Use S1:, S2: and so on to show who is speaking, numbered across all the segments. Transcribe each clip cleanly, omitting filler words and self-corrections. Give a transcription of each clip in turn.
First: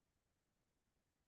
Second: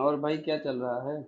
S1: और भाई क्या चल रहा है।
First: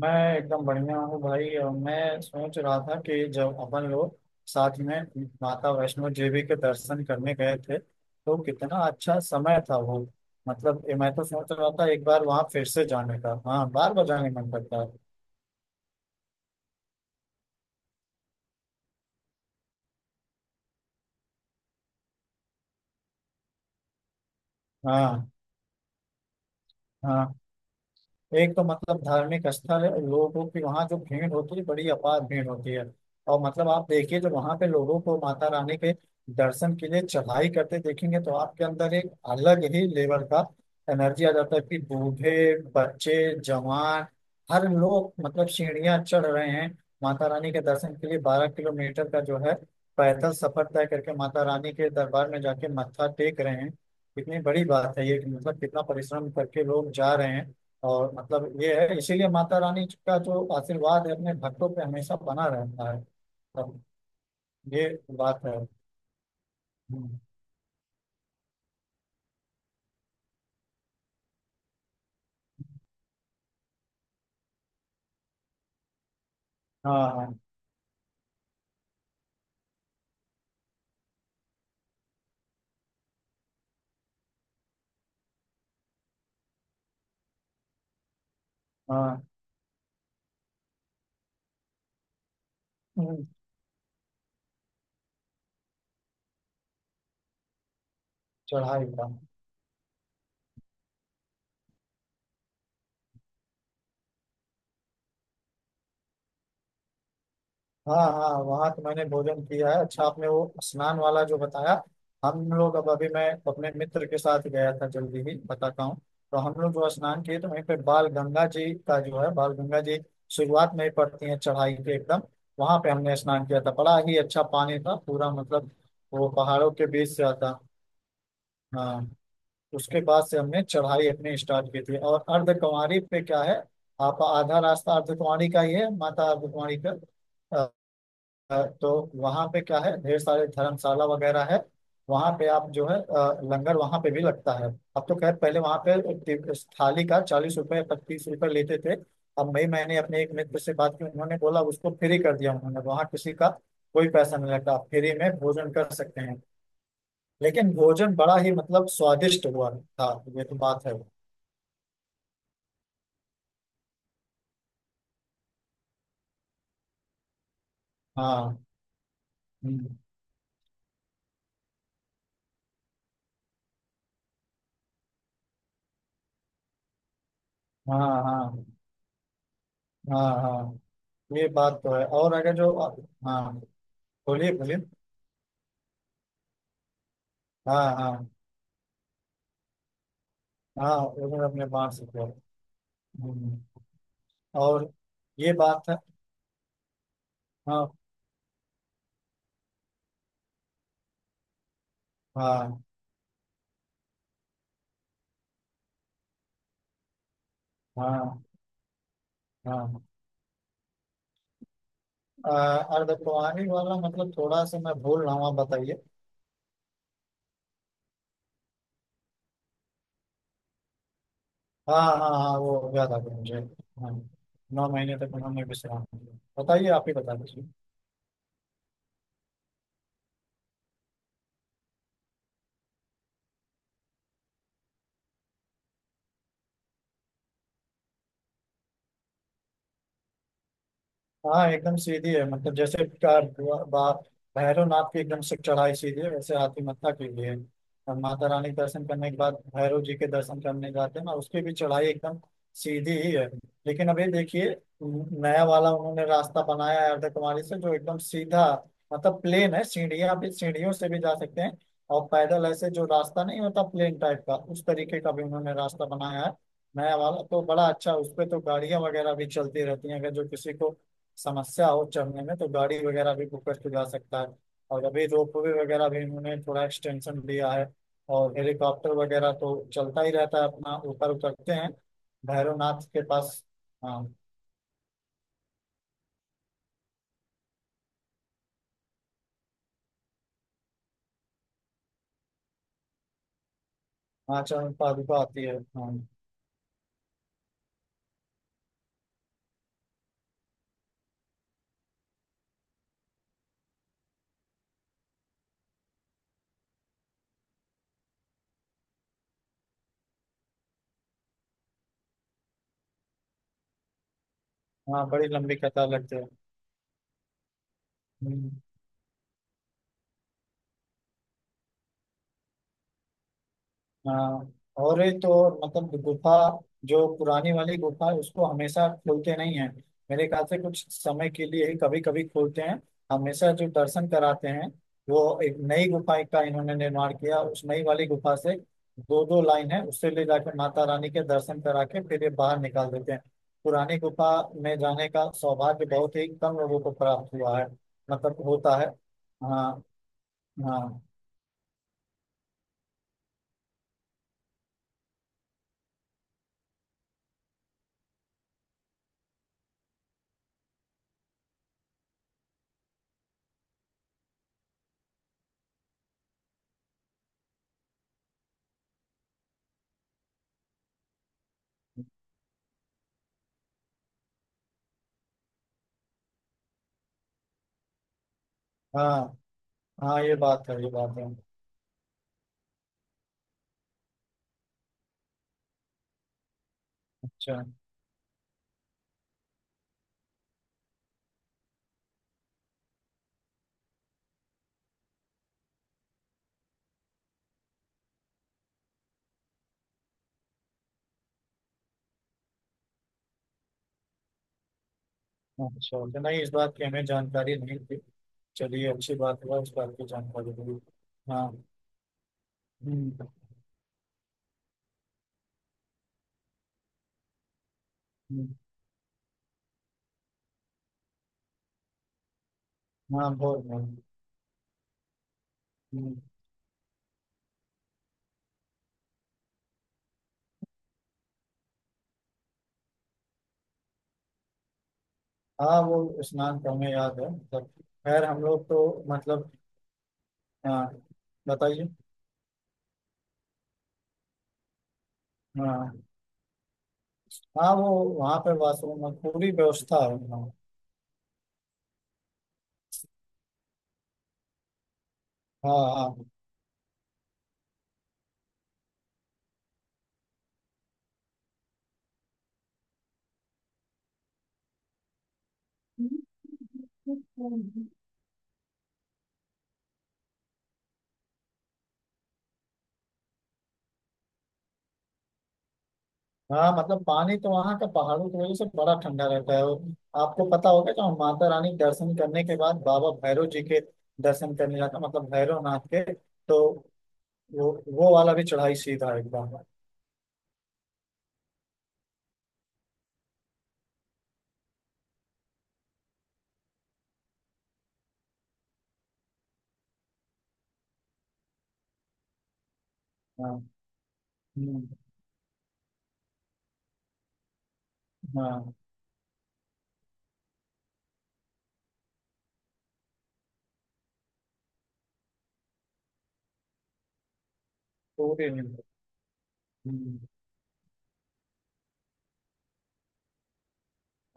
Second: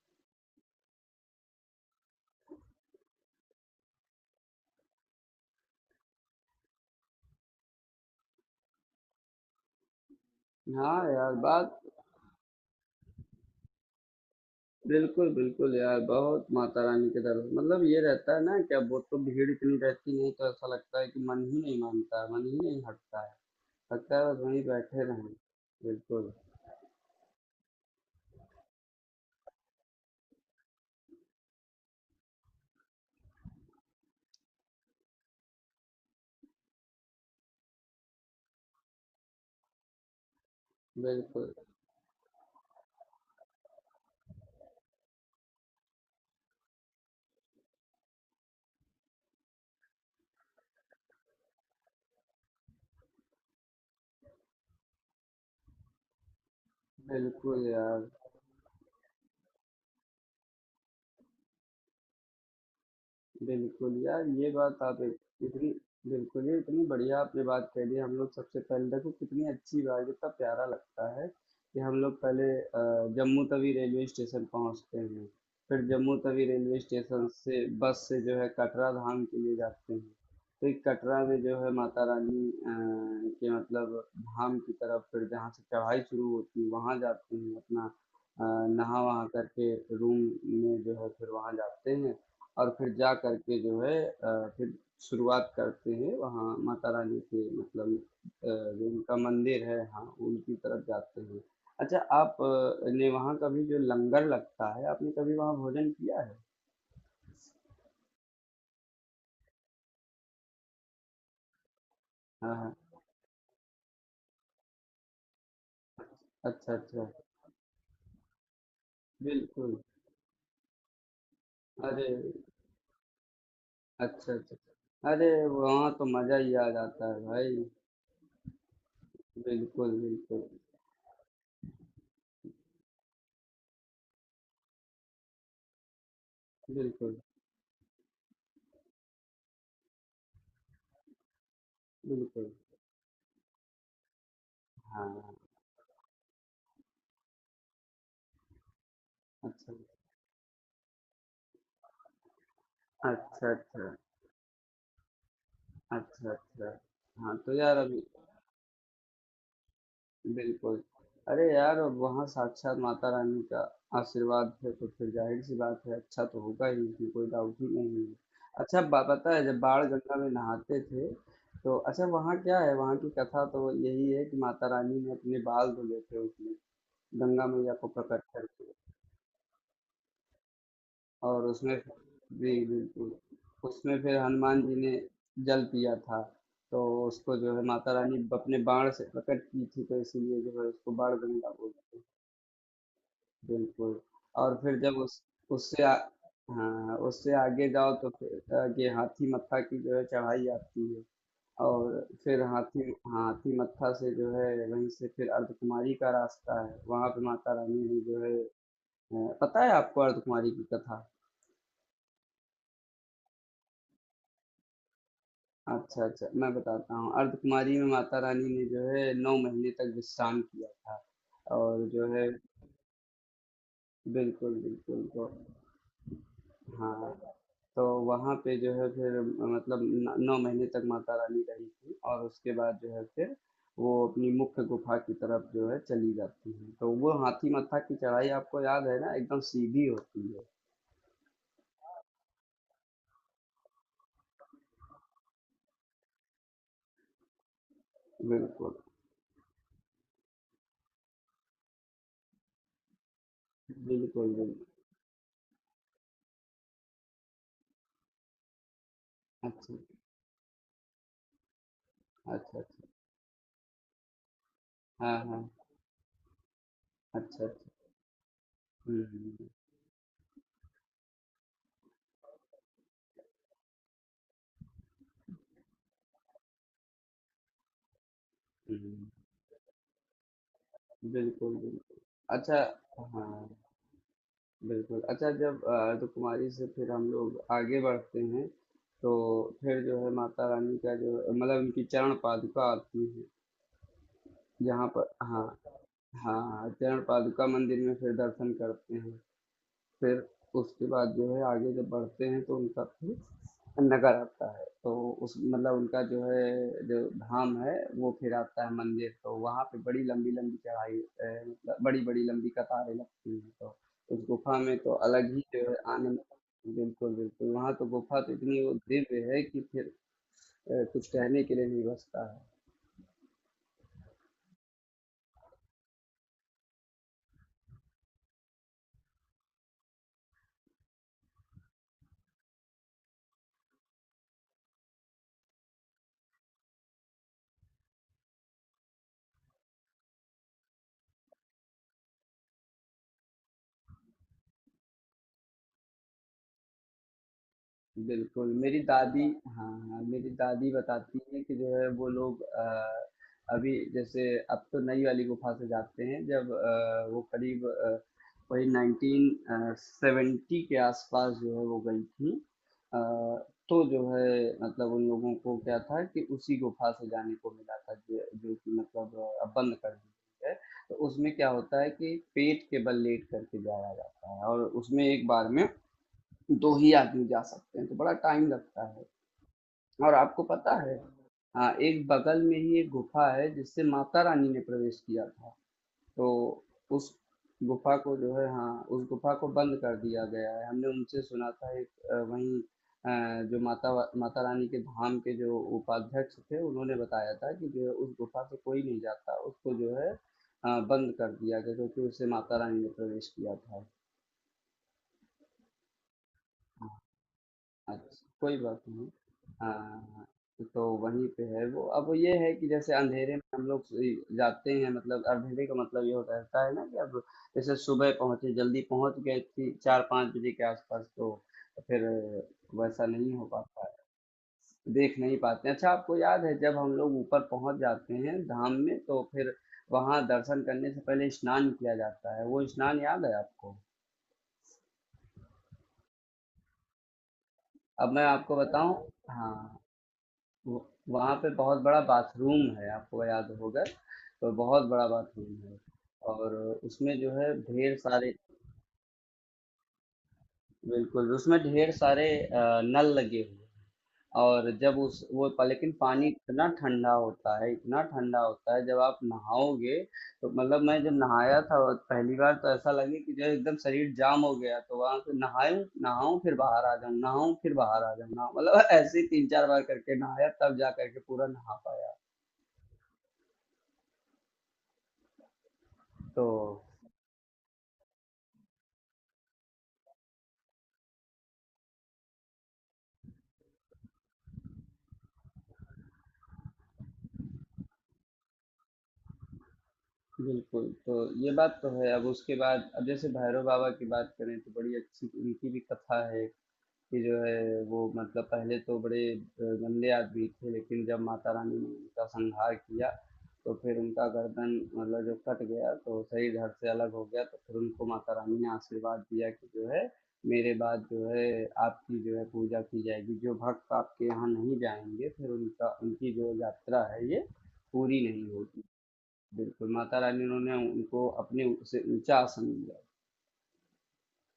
S2: मैं एकदम बढ़िया हूँ भाई। और मैं सोच रहा था कि जब अपन लोग साथ में माता वैष्णो देवी के दर्शन करने गए थे तो कितना अच्छा समय था वो। ये
S1: हाँ
S2: मैं तो
S1: यार,
S2: सोच रहा
S1: बात
S2: था एक बार वहाँ फिर से जाने का। हाँ, बार बार जाने का मन करता है।
S1: बिल्कुल बिल्कुल यार। बहुत माता रानी के दर मतलब ये रहता है ना कि अब वो तो भीड़ इतनी रहती नहीं तो ऐसा लगता है कि मन ही नहीं मानता है, मन ही नहीं हटता है। लगता है बस वहीं बैठे
S2: हाँ,
S1: रहें। बिल्कुल।
S2: हाँ। एक तो धार्मिक स्थल है और लोगों की वहाँ जो भीड़ होती है बड़ी अपार भीड़ होती है। और आप देखिए जो वहाँ पे लोगों को माता रानी के दर्शन के लिए चढ़ाई करते देखेंगे तो आपके अंदर एक अलग ही लेवल का एनर्जी आ
S1: बिल्कुल
S2: जाता है कि बूढ़े, बच्चे, जवान हर लोग सीढ़ियाँ चढ़ रहे हैं। माता रानी के दर्शन के लिए 12 किलोमीटर का जो है पैदल सफर तय करके माता रानी के दरबार में जाके मत्था टेक रहे हैं। कितनी बड़ी बात है ये कि कितना परिश्रम करके लोग जा रहे हैं।
S1: बिल्कुल यार।
S2: और ये है, इसीलिए माता रानी का जो आशीर्वाद है अपने भक्तों पे हमेशा बना रहता है। तब
S1: बिल्कुल, यार ये बात
S2: ये
S1: आप एक
S2: बात है।
S1: इतनी बिल्कुल, ये इतनी बढ़िया
S2: हम्म।
S1: आपने बात कह दी। हम लोग सबसे पहले देखो कितनी अच्छी बात, कितना प्यारा लगता है कि हम लोग पहले जम्मू तवी रेलवे स्टेशन पहुँचते हैं, फिर जम्मू तवी रेलवे
S2: हाँ
S1: स्टेशन
S2: हाँ
S1: से बस से जो है कटरा धाम के लिए जाते हैं। तो एक कटरा में जो है माता रानी के मतलब धाम की तरफ फिर जहाँ से चढ़ाई शुरू होती है वहाँ जाते हैं अपना अ, नहा
S2: हाँ।
S1: वहा करके रूम में जो है फिर वहाँ जाते हैं। और फिर जा
S2: हम्म।
S1: करके जो है फिर शुरुआत करते हैं वहाँ माता रानी के मतलब
S2: चढ़ाई
S1: जो
S2: का।
S1: उनका मंदिर है, हाँ, उनकी तरफ जाते हैं। अच्छा, आप ने वहाँ कभी जो लंगर लगता है आपने कभी वहाँ भोजन किया है?
S2: हाँ हाँ, वहाँ तो मैंने भोजन किया है। अच्छा, आपने वो स्नान वाला जो बताया, हम
S1: हाँ, हाँ।
S2: लोग अब अभी मैं अपने मित्र के साथ गया था जल्दी ही बताता हूँ। तो हम
S1: अच्छा
S2: लोग जो
S1: अच्छा।
S2: स्नान किए तो वहीं पे बाल गंगा जी का जो है, बाल
S1: बिल्कुल।
S2: गंगा जी शुरुआत में ही पड़ती है चढ़ाई के
S1: अरे,
S2: एकदम। वहां पे हमने स्नान किया था, बड़ा ही
S1: अच्छा
S2: अच्छा
S1: अच्छा,
S2: पानी था
S1: अरे
S2: पूरा।
S1: वहाँ तो
S2: वो
S1: मजा ही आ
S2: पहाड़ों के बीच
S1: जाता
S2: से
S1: है
S2: आता।
S1: भाई।
S2: हाँ।
S1: बिल्कुल
S2: उसके बाद से
S1: बिल्कुल।
S2: हमने चढ़ाई अपनी स्टार्ट की थी और अर्धकुंवारी पे क्या है, आप आधा रास्ता अर्धकुंवारी का ही है, माता अर्धकुंवारी का।
S1: बिल्कुल
S2: तो वहाँ पे क्या है, ढेर सारे धर्मशाला वगैरह है। वहाँ पे
S1: बिल्कुल।
S2: आप जो है लंगर वहाँ पे भी लगता है। अब
S1: हाँ,
S2: तो खैर
S1: हाँ।
S2: पहले वहाँ पे थाली का 40 रुपए, 25 रुपए लेते थे। अब मई
S1: अच्छा
S2: मैंने अपने एक मित्र से बात की, उन्होंने बोला उसको फ्री कर दिया उन्होंने, वहाँ किसी का
S1: अच्छा। अच्छा
S2: कोई पैसा नहीं लगता, आप फ्री में भोजन कर सकते
S1: अच्छा।
S2: हैं।
S1: अच्छा। हाँ, तो
S2: लेकिन
S1: यार अभी
S2: भोजन बड़ा ही स्वादिष्ट हुआ था। ये तो
S1: बिल्कुल।
S2: बात है।
S1: अरे यार! अब वहाँ साक्षात माता रानी का आशीर्वाद है तो फिर जाहिर सी बात है, अच्छा तो होगा ही, इसमें कोई डाउट ही नहीं है।
S2: हाँ।
S1: अच्छा, बा पता है जब बाण
S2: हम्म।
S1: गंगा में नहाते थे तो अच्छा वहाँ क्या है, वहाँ की कथा तो यही है कि माता रानी ने अपने बाल धुले थे उसमें, गंगा मैया को
S2: हाँ
S1: प्रकट
S2: हाँ
S1: करके,
S2: हाँ। हाँ,
S1: और
S2: ये
S1: उसमें
S2: बात तो है। और
S1: जी
S2: अगर जो,
S1: बिल्कुल
S2: हाँ,
S1: उसमें फिर
S2: बोलिए
S1: हनुमान जी
S2: बोलिए।
S1: ने जल पिया था। तो उसको जो है
S2: हाँ
S1: माता रानी
S2: हाँ।
S1: अपने बाण से प्रकट की थी तो इसीलिए जो है उसको
S2: हाँ
S1: बाण
S2: उन्होंने
S1: गंगा
S2: अपने बाप
S1: बोलते हैं।
S2: से किया। हम्म।
S1: बिल्कुल। और फिर
S2: और
S1: जब उस
S2: ये
S1: उससे
S2: बात है।
S1: हाँ उससे आगे
S2: हाँ
S1: जाओ तो फिर आगे हाथी मत्था की जो है चढ़ाई आती है। और फिर
S2: हाँ।
S1: हाथी, हाथी मत्था से जो है वहीं से फिर अर्धकुमारी का रास्ता है। वहां पे माता रानी ने जो है
S2: हाँ
S1: पता है आपको
S2: हाँ।
S1: अर्धकुमारी की कथा?
S2: अ, अर्धकुंवारी वाला थोड़ा सा मैं भूल रहा हूँ, आप बताइए।
S1: अच्छा अच्छा, मैं बताता हूँ। अर्धकुमारी में माता रानी ने जो है नौ महीने तक विश्राम किया था और
S2: हाँ
S1: जो है
S2: हाँ हाँ, वो याद आ गया मुझे। हाँ,
S1: बिल्कुल
S2: नौ
S1: बिल्कुल
S2: महीने
S1: तो
S2: तक उन्होंने विश्राम लिया। बताइए, आप
S1: हाँ
S2: ही बता दीजिए।
S1: तो वहाँ पे जो है फिर मतलब न 9 महीने तक माता रानी रही थीं और उसके बाद जो है फिर वो अपनी मुख्य गुफ़ा की तरफ जो है चली जाती हैं। तो वो हाथी मत्था की चढ़ाई आपको याद है ना, एकदम सीधी होती है।
S2: हाँ एकदम सीधी है, जैसे बा- भैरवनाथ की एकदम से चढ़ाई सीधी है, वैसे हाथी मत्था की भी है। और माता रानी
S1: बिल्कुल,
S2: के दर्शन करने के बाद भैरव जी के दर्शन करने जाते हैं ना, उसकी भी चढ़ाई एकदम सीधी ही है। लेकिन अभी
S1: बिल्कुल, बिल्कुल।
S2: देखिए, नया वाला उन्होंने रास्ता बनाया है अर्धकुमारी से, जो एकदम सीधा प्लेन
S1: अच्छा,
S2: है। सीढ़ियाँ भी, सीढ़ियों से भी जा सकते हैं। और
S1: अच्छा,
S2: पैदल
S1: अच्छा।
S2: ऐसे जो रास्ता नहीं होता प्लेन टाइप का, उस
S1: हाँ,
S2: तरीके का भी
S1: हाँ।
S2: उन्होंने रास्ता बनाया है। नया वाला
S1: अच्छा, अच्छा।
S2: तो बड़ा अच्छा, उस पे तो गाड़ियां
S1: हुँ,
S2: वगैरह भी
S1: हुँ,
S2: चलती रहती हैं। अगर जो किसी को समस्या हो चढ़ने में तो गाड़ी वगैरह भी बुक करके जा सकता है। और अभी रोप वे वगैरह भी इन्होंने थोड़ा एक्सटेंशन दिया है। और
S1: हुँ।
S2: हेलीकॉप्टर वगैरह तो चलता ही रहता है, अपना ऊपर
S1: बिल्कुल,
S2: उतरते हैं
S1: बिल्कुल। अच्छा।
S2: भैरवनाथ के
S1: हाँ।
S2: पास। हाँ।
S1: बिल्कुल। अच्छा जब अर्धकुमारी से फिर हम लोग आगे बढ़ते हैं, तो फिर जो है माता रानी का जो मतलब उनकी चरण पादुका आती है,
S2: वहाँ
S1: जहाँ
S2: चरण
S1: पर
S2: पादुका
S1: हाँ,
S2: आती है, हाँ।
S1: हाँ, हाँ, चरण पादुका मंदिर में फिर दर्शन करते हैं। फिर उसके बाद जो है आगे जब बढ़ते हैं तो उनका फिर नगर आता है तो उस मतलब उनका जो है जो धाम है वो फिर आता है मंदिर। तो वहाँ पे बड़ी लंबी लंबी चढ़ाई मतलब बड़ी बड़ी लंबी कतारें लगती हैं तो उस गुफा में तो
S2: वहाँ
S1: अलग ही
S2: बड़ी
S1: जो है
S2: लंबी कतार
S1: आनंद।
S2: लगती है।
S1: बिल्कुल बिल्कुल, वहाँ तो गुफा तो इतनी
S2: हम्म।
S1: वो दिव्य है कि फिर कुछ कहने के लिए नहीं बचता है।
S2: हाँ, और एक तो और गुफा जो पुरानी वाली गुफा है उसको हमेशा खोलते नहीं है। मेरे ख्याल से कुछ समय के लिए ही कभी कभी खोलते हैं। हमेशा जो दर्शन कराते हैं, वो एक नई गुफा का इन्होंने निर्माण किया। उस नई वाली गुफा से दो दो लाइन है, उससे ले जाकर माता रानी के दर्शन करा के फिर ये बाहर निकाल देते हैं। पुरानी गुफा में जाने का सौभाग्य बहुत ही कम लोगों को प्राप्त हुआ है।
S1: बिल्कुल, मेरी
S2: होता है।
S1: दादी, हाँ,
S2: हाँ
S1: हाँ, मेरी दादी बताती
S2: हाँ।
S1: हैं कि जो है वो लोग अभी जैसे अब तो नई वाली गुफ़ा से जाते हैं, जब वो करीब वही 1970 के आसपास जो है वो गई थी। अ, तो जो है मतलब उन लोगों को क्या था कि उसी गुफ़ा से जाने को मिला था जो जो कि मतलब अब बंद कर दी गई है। तो उसमें क्या होता है कि पेट के बल लेट करके जाया जाता है और उसमें एक बार में दो ही आदमी जा सकते हैं तो बड़ा टाइम लगता है।
S2: हाँ,
S1: और
S2: हाँ,
S1: आपको
S2: ये
S1: पता
S2: बात
S1: है
S2: है, ये बात है।
S1: हाँ एक बगल में ही एक गुफा है जिससे माता रानी ने प्रवेश किया था तो उस
S2: अच्छा।
S1: गुफा को जो है, हाँ, उस गुफा को बंद कर दिया गया है। हमने उनसे सुना था, एक वहीं जो माता माता रानी के धाम के जो उपाध्यक्ष थे उन्होंने बताया था कि जो है उस गुफा से कोई नहीं जाता, उसको जो है बंद कर दिया गया क्योंकि उससे माता रानी ने प्रवेश किया था।
S2: अच्छा, तो नहीं, इस बात की हमें जानकारी नहीं थी।
S1: अच्छा, कोई बात नहीं।
S2: चलिए, अच्छी बात हुआ, इस बात
S1: हाँ,
S2: की जानकारी
S1: तो
S2: हुई।
S1: वहीं पे है
S2: हाँ।
S1: वो। अब ये है कि जैसे अंधेरे में
S2: हम्म।
S1: हम लोग जाते हैं, मतलब अंधेरे का मतलब ये होता रहता है ना कि अब जैसे सुबह पहुंचे,
S2: हम्म।
S1: जल्दी पहुंच गए थी, चार पाँच बजे के आसपास, तो फिर वैसा नहीं हो
S2: हाँ, बहुत
S1: पाता है,
S2: बहुत।
S1: देख नहीं पाते हैं। अच्छा, आपको
S2: हम्म।
S1: याद है जब हम लोग ऊपर पहुंच जाते हैं धाम में तो फिर वहां दर्शन करने से पहले स्नान किया जाता है, वो स्नान याद है आपको?
S2: हाँ, वो स्नान तो हमें याद है
S1: अब मैं
S2: खैर
S1: आपको
S2: हम लोग
S1: बताऊं।
S2: तो
S1: हाँ, वो-
S2: हाँ।
S1: वहाँ पे बहुत बड़ा
S2: बताइए।
S1: बाथरूम है, आपको याद होगा, तो बहुत बड़ा बाथरूम है,
S2: हाँ
S1: और उसमें जो है
S2: हाँ,
S1: ढेर
S2: वो
S1: सारे
S2: वहाँ पे वाशरूम में पूरी व्यवस्था है, हाँ।
S1: बिल्कुल, उसमें ढेर सारे नल लगे हुए हैं। और जब उस वो लेकिन पानी
S2: हाँ
S1: इतना ठंडा होता है, इतना ठंडा होता है, जब आप नहाओगे तो मतलब, मैं जब नहाया था और पहली बार तो ऐसा लगे कि जो है एकदम शरीर जाम हो गया। तो वहां से नहाऊं, नहाऊं फिर बाहर आ जाऊं, नहाऊं फिर बाहर आ
S2: हाँ।
S1: जाऊं, नहाऊं, मतलब ऐसे ही तीन चार बार करके नहाया तब जा करके पूरा नहा पाया। तो
S2: हाँ पानी तो वहाँ का पहाड़ों की वजह से बड़ा ठंडा रहता है। और आपको पता होगा कि हम माता रानी के दर्शन करने के बाद बाबा भैरव जी के दर्शन करने जाते हैं, भैरव नाथ के। तो वो वो वाला भी चढ़ाई सीधा है एकदम।
S1: बिल्कुल, तो ये बात तो है। अब उसके बाद अब जैसे भैरव बाबा की बात करें तो बड़ी अच्छी उनकी भी कथा है, कि जो है वो मतलब पहले तो बड़े गंदे आदमी थे, लेकिन जब माता रानी ने उनका संहार किया तो
S2: हाँ।
S1: फिर उनका गर्दन
S2: हम्म।
S1: मतलब जो कट गया, तो सही धड़ से अलग हो गया, तो फिर उनको माता रानी ने
S2: हाँ।
S1: आशीर्वाद दिया कि जो है मेरे बाद जो है आपकी जो है पूजा की जाएगी, जो भक्त आपके यहाँ नहीं जाएंगे फिर उनका उनकी जो यात्रा है ये पूरी नहीं
S2: पूरी
S1: होगी।
S2: नहीं।
S1: बिल्कुल, माता
S2: हम्म।
S1: रानी उन्होंने उनको अपने से ऊँचा आसन दिया।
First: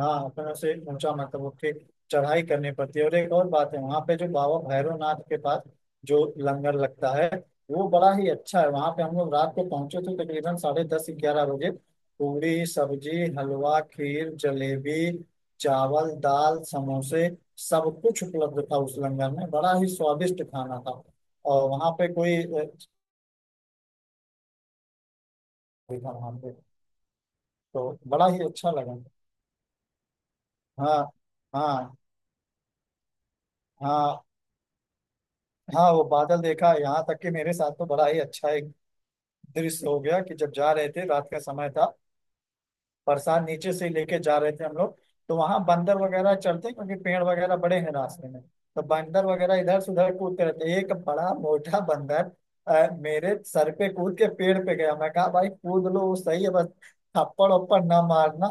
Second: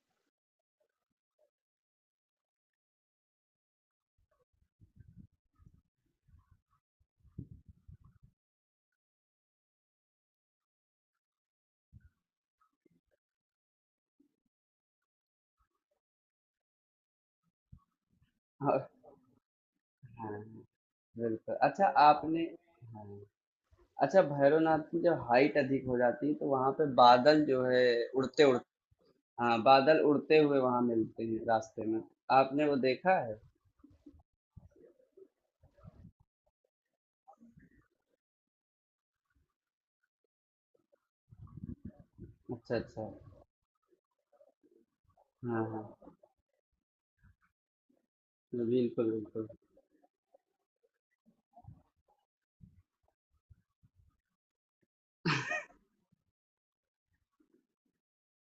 S2: हाँ, अपने से ऊंचा उठे चढ़ाई करनी पड़ती है। और एक और बात है, वहाँ पे जो बाबा भैरवनाथ के पास जो लंगर लगता है वो बड़ा ही अच्छा है। वहाँ पे हम लोग रात को पहुंचे थे तकरीबन साढ़े दस, ग्यारह बजे। पूरी, सब्जी, हलवा, खीर, जलेबी, चावल, दाल, समोसे, सब कुछ उपलब्ध था
S1: हाँ,
S2: उस लंगर में। बड़ा ही स्वादिष्ट खाना था।
S1: बिल्कुल।
S2: और
S1: अच्छा,
S2: वहाँ पे कोई
S1: आपने हाँ, अच्छा भैरवनाथ की जब हाइट अधिक हो
S2: था
S1: जाती
S2: वहाँ
S1: है तो
S2: पे
S1: वहाँ पे बादल जो
S2: तो
S1: है
S2: बड़ा ही
S1: उड़ते उड़
S2: अच्छा लगा।
S1: हाँ, बादल उड़ते हुए वहाँ
S2: हाँ।
S1: मिलते हैं रास्ते
S2: हाँ
S1: में। आपने वो देखा है?
S2: हाँ। हाँ वो बादल देखा। यहाँ तक कि मेरे साथ तो बड़ा ही अच्छा एक दृश्य हो गया कि जब जा रहे थे, रात का समय था,
S1: अच्छा, अच्छा।
S2: बरसात नीचे से लेके जा रहे थे हम लोग। तो वहां
S1: हाँ,
S2: बंदर
S1: हाँ।
S2: वगैरह चलते हैं, क्योंकि पेड़ वगैरह बड़े हैं रास्ते में, तो
S1: बिल्कुल,
S2: बंदर
S1: बिल्कुल।
S2: वगैरह इधर से उधर कूदते रहते हैं। एक बड़ा मोटा बंदर मेरे सर पे कूद के पेड़ पे गया। मैं कहा, भाई कूद लो वो सही है, बस थप्पड़ उप्पड़ ना मारना।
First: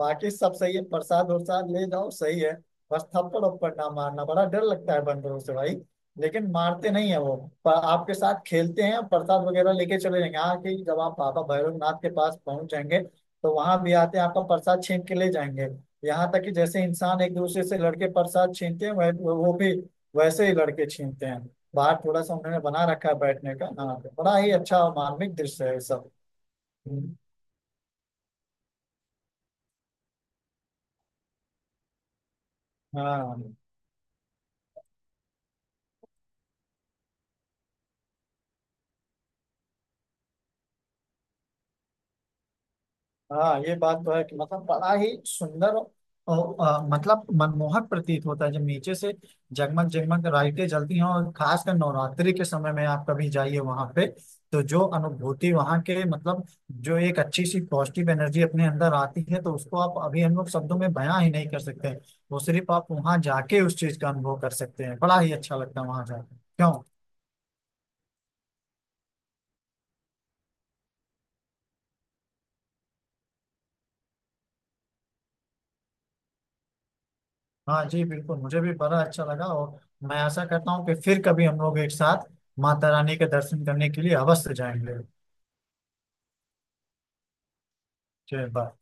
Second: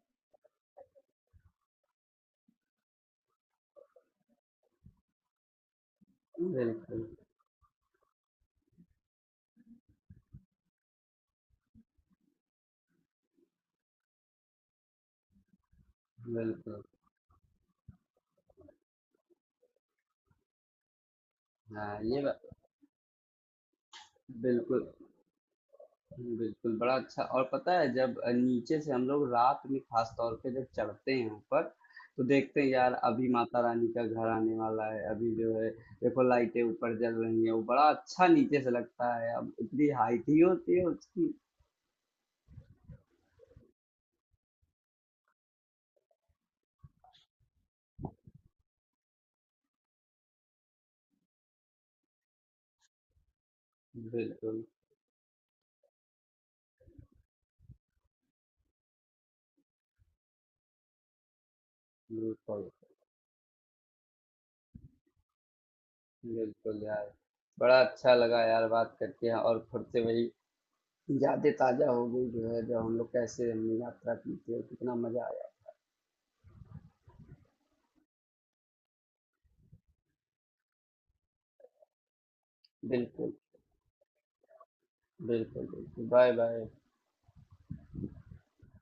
S2: बाकी सब सही है, प्रसाद वरसाद ले जाओ सही है, बस थप्पड़ उप्पड़ ना मारना। बड़ा डर लगता है बंदरों से भाई, लेकिन मारते
S1: बिल्कुल,
S2: नहीं है वो। पर आपके साथ खेलते हैं, प्रसाद वगैरह लेके चले जाएंगे। हाँ, कि जब आप बाबा भैरवनाथ के पास पहुंच जाएंगे तो वहां भी आते हैं, आपका प्रसाद छीन के ले जाएंगे। यहाँ तक कि
S1: बिल्कुल।
S2: जैसे इंसान एक दूसरे से लड़के प्रसाद छीनते हैं, वह वो भी वैसे ही लड़के छीनते हैं। बाहर
S1: हाँ, ये
S2: थोड़ा
S1: बा
S2: सा उन्होंने बना रखा है बैठने का, हाँ, तो बड़ा ही अच्छा
S1: बिल्कुल।
S2: और मार्मिक दृश्य है ये सब।
S1: हुँ, बिल्कुल, बड़ा
S2: हम्म।
S1: अच्छा। और पता है जब नीचे से हम लोग रात में ख़ास तौर पे जब चढ़ते हैं ऊपर, तो देखते हैं यार अभी
S2: हाँ
S1: माता रानी का घर आने वाला है, अभी जो है देखो लाइटें ऊपर जल रही हैं, वो बड़ा अच्छा नीचे से लगता है, अब इतनी हाइट ही होती है उसकी।
S2: हाँ, ये बात तो है कि बड़ा ही सुंदर और मनमोहक प्रतीत होता है जब नीचे से जगमग जगमग लाइटें जलती हैं। और खासकर नवरात्रि के समय में आप कभी जाइए वहां पे,
S1: बिल्कुल,
S2: तो जो अनुभूति वहां के जो एक अच्छी सी पॉजिटिव एनर्जी अपने अंदर आती है, तो उसको आप अभी हम लोग शब्दों में बयां ही नहीं कर सकते हैं। वो
S1: बिल्कुल,
S2: सिर्फ आप वहां जाके उस चीज का अनुभव कर सकते हैं, बड़ा ही अच्छा लगता है वहां जाकर, क्यों।
S1: बिल्कुल यार। बड़ा अच्छा लगा यार बात करके और फिर से वही यादें ताज़ा हो गई जो है, जब हम लोग कैसे हमने यात्रा की थी और कितना मज़ा आया।
S2: हाँ जी बिल्कुल, मुझे भी बड़ा अच्छा लगा। और मैं आशा करता हूँ कि फिर कभी हम लोग एक साथ माता रानी के
S1: बिल्कुल,
S2: दर्शन करने के लिए अवश्य जाएंगे।
S1: बिल्कुल, बिल्कुल। Bye, bye.
S2: जय बाबा।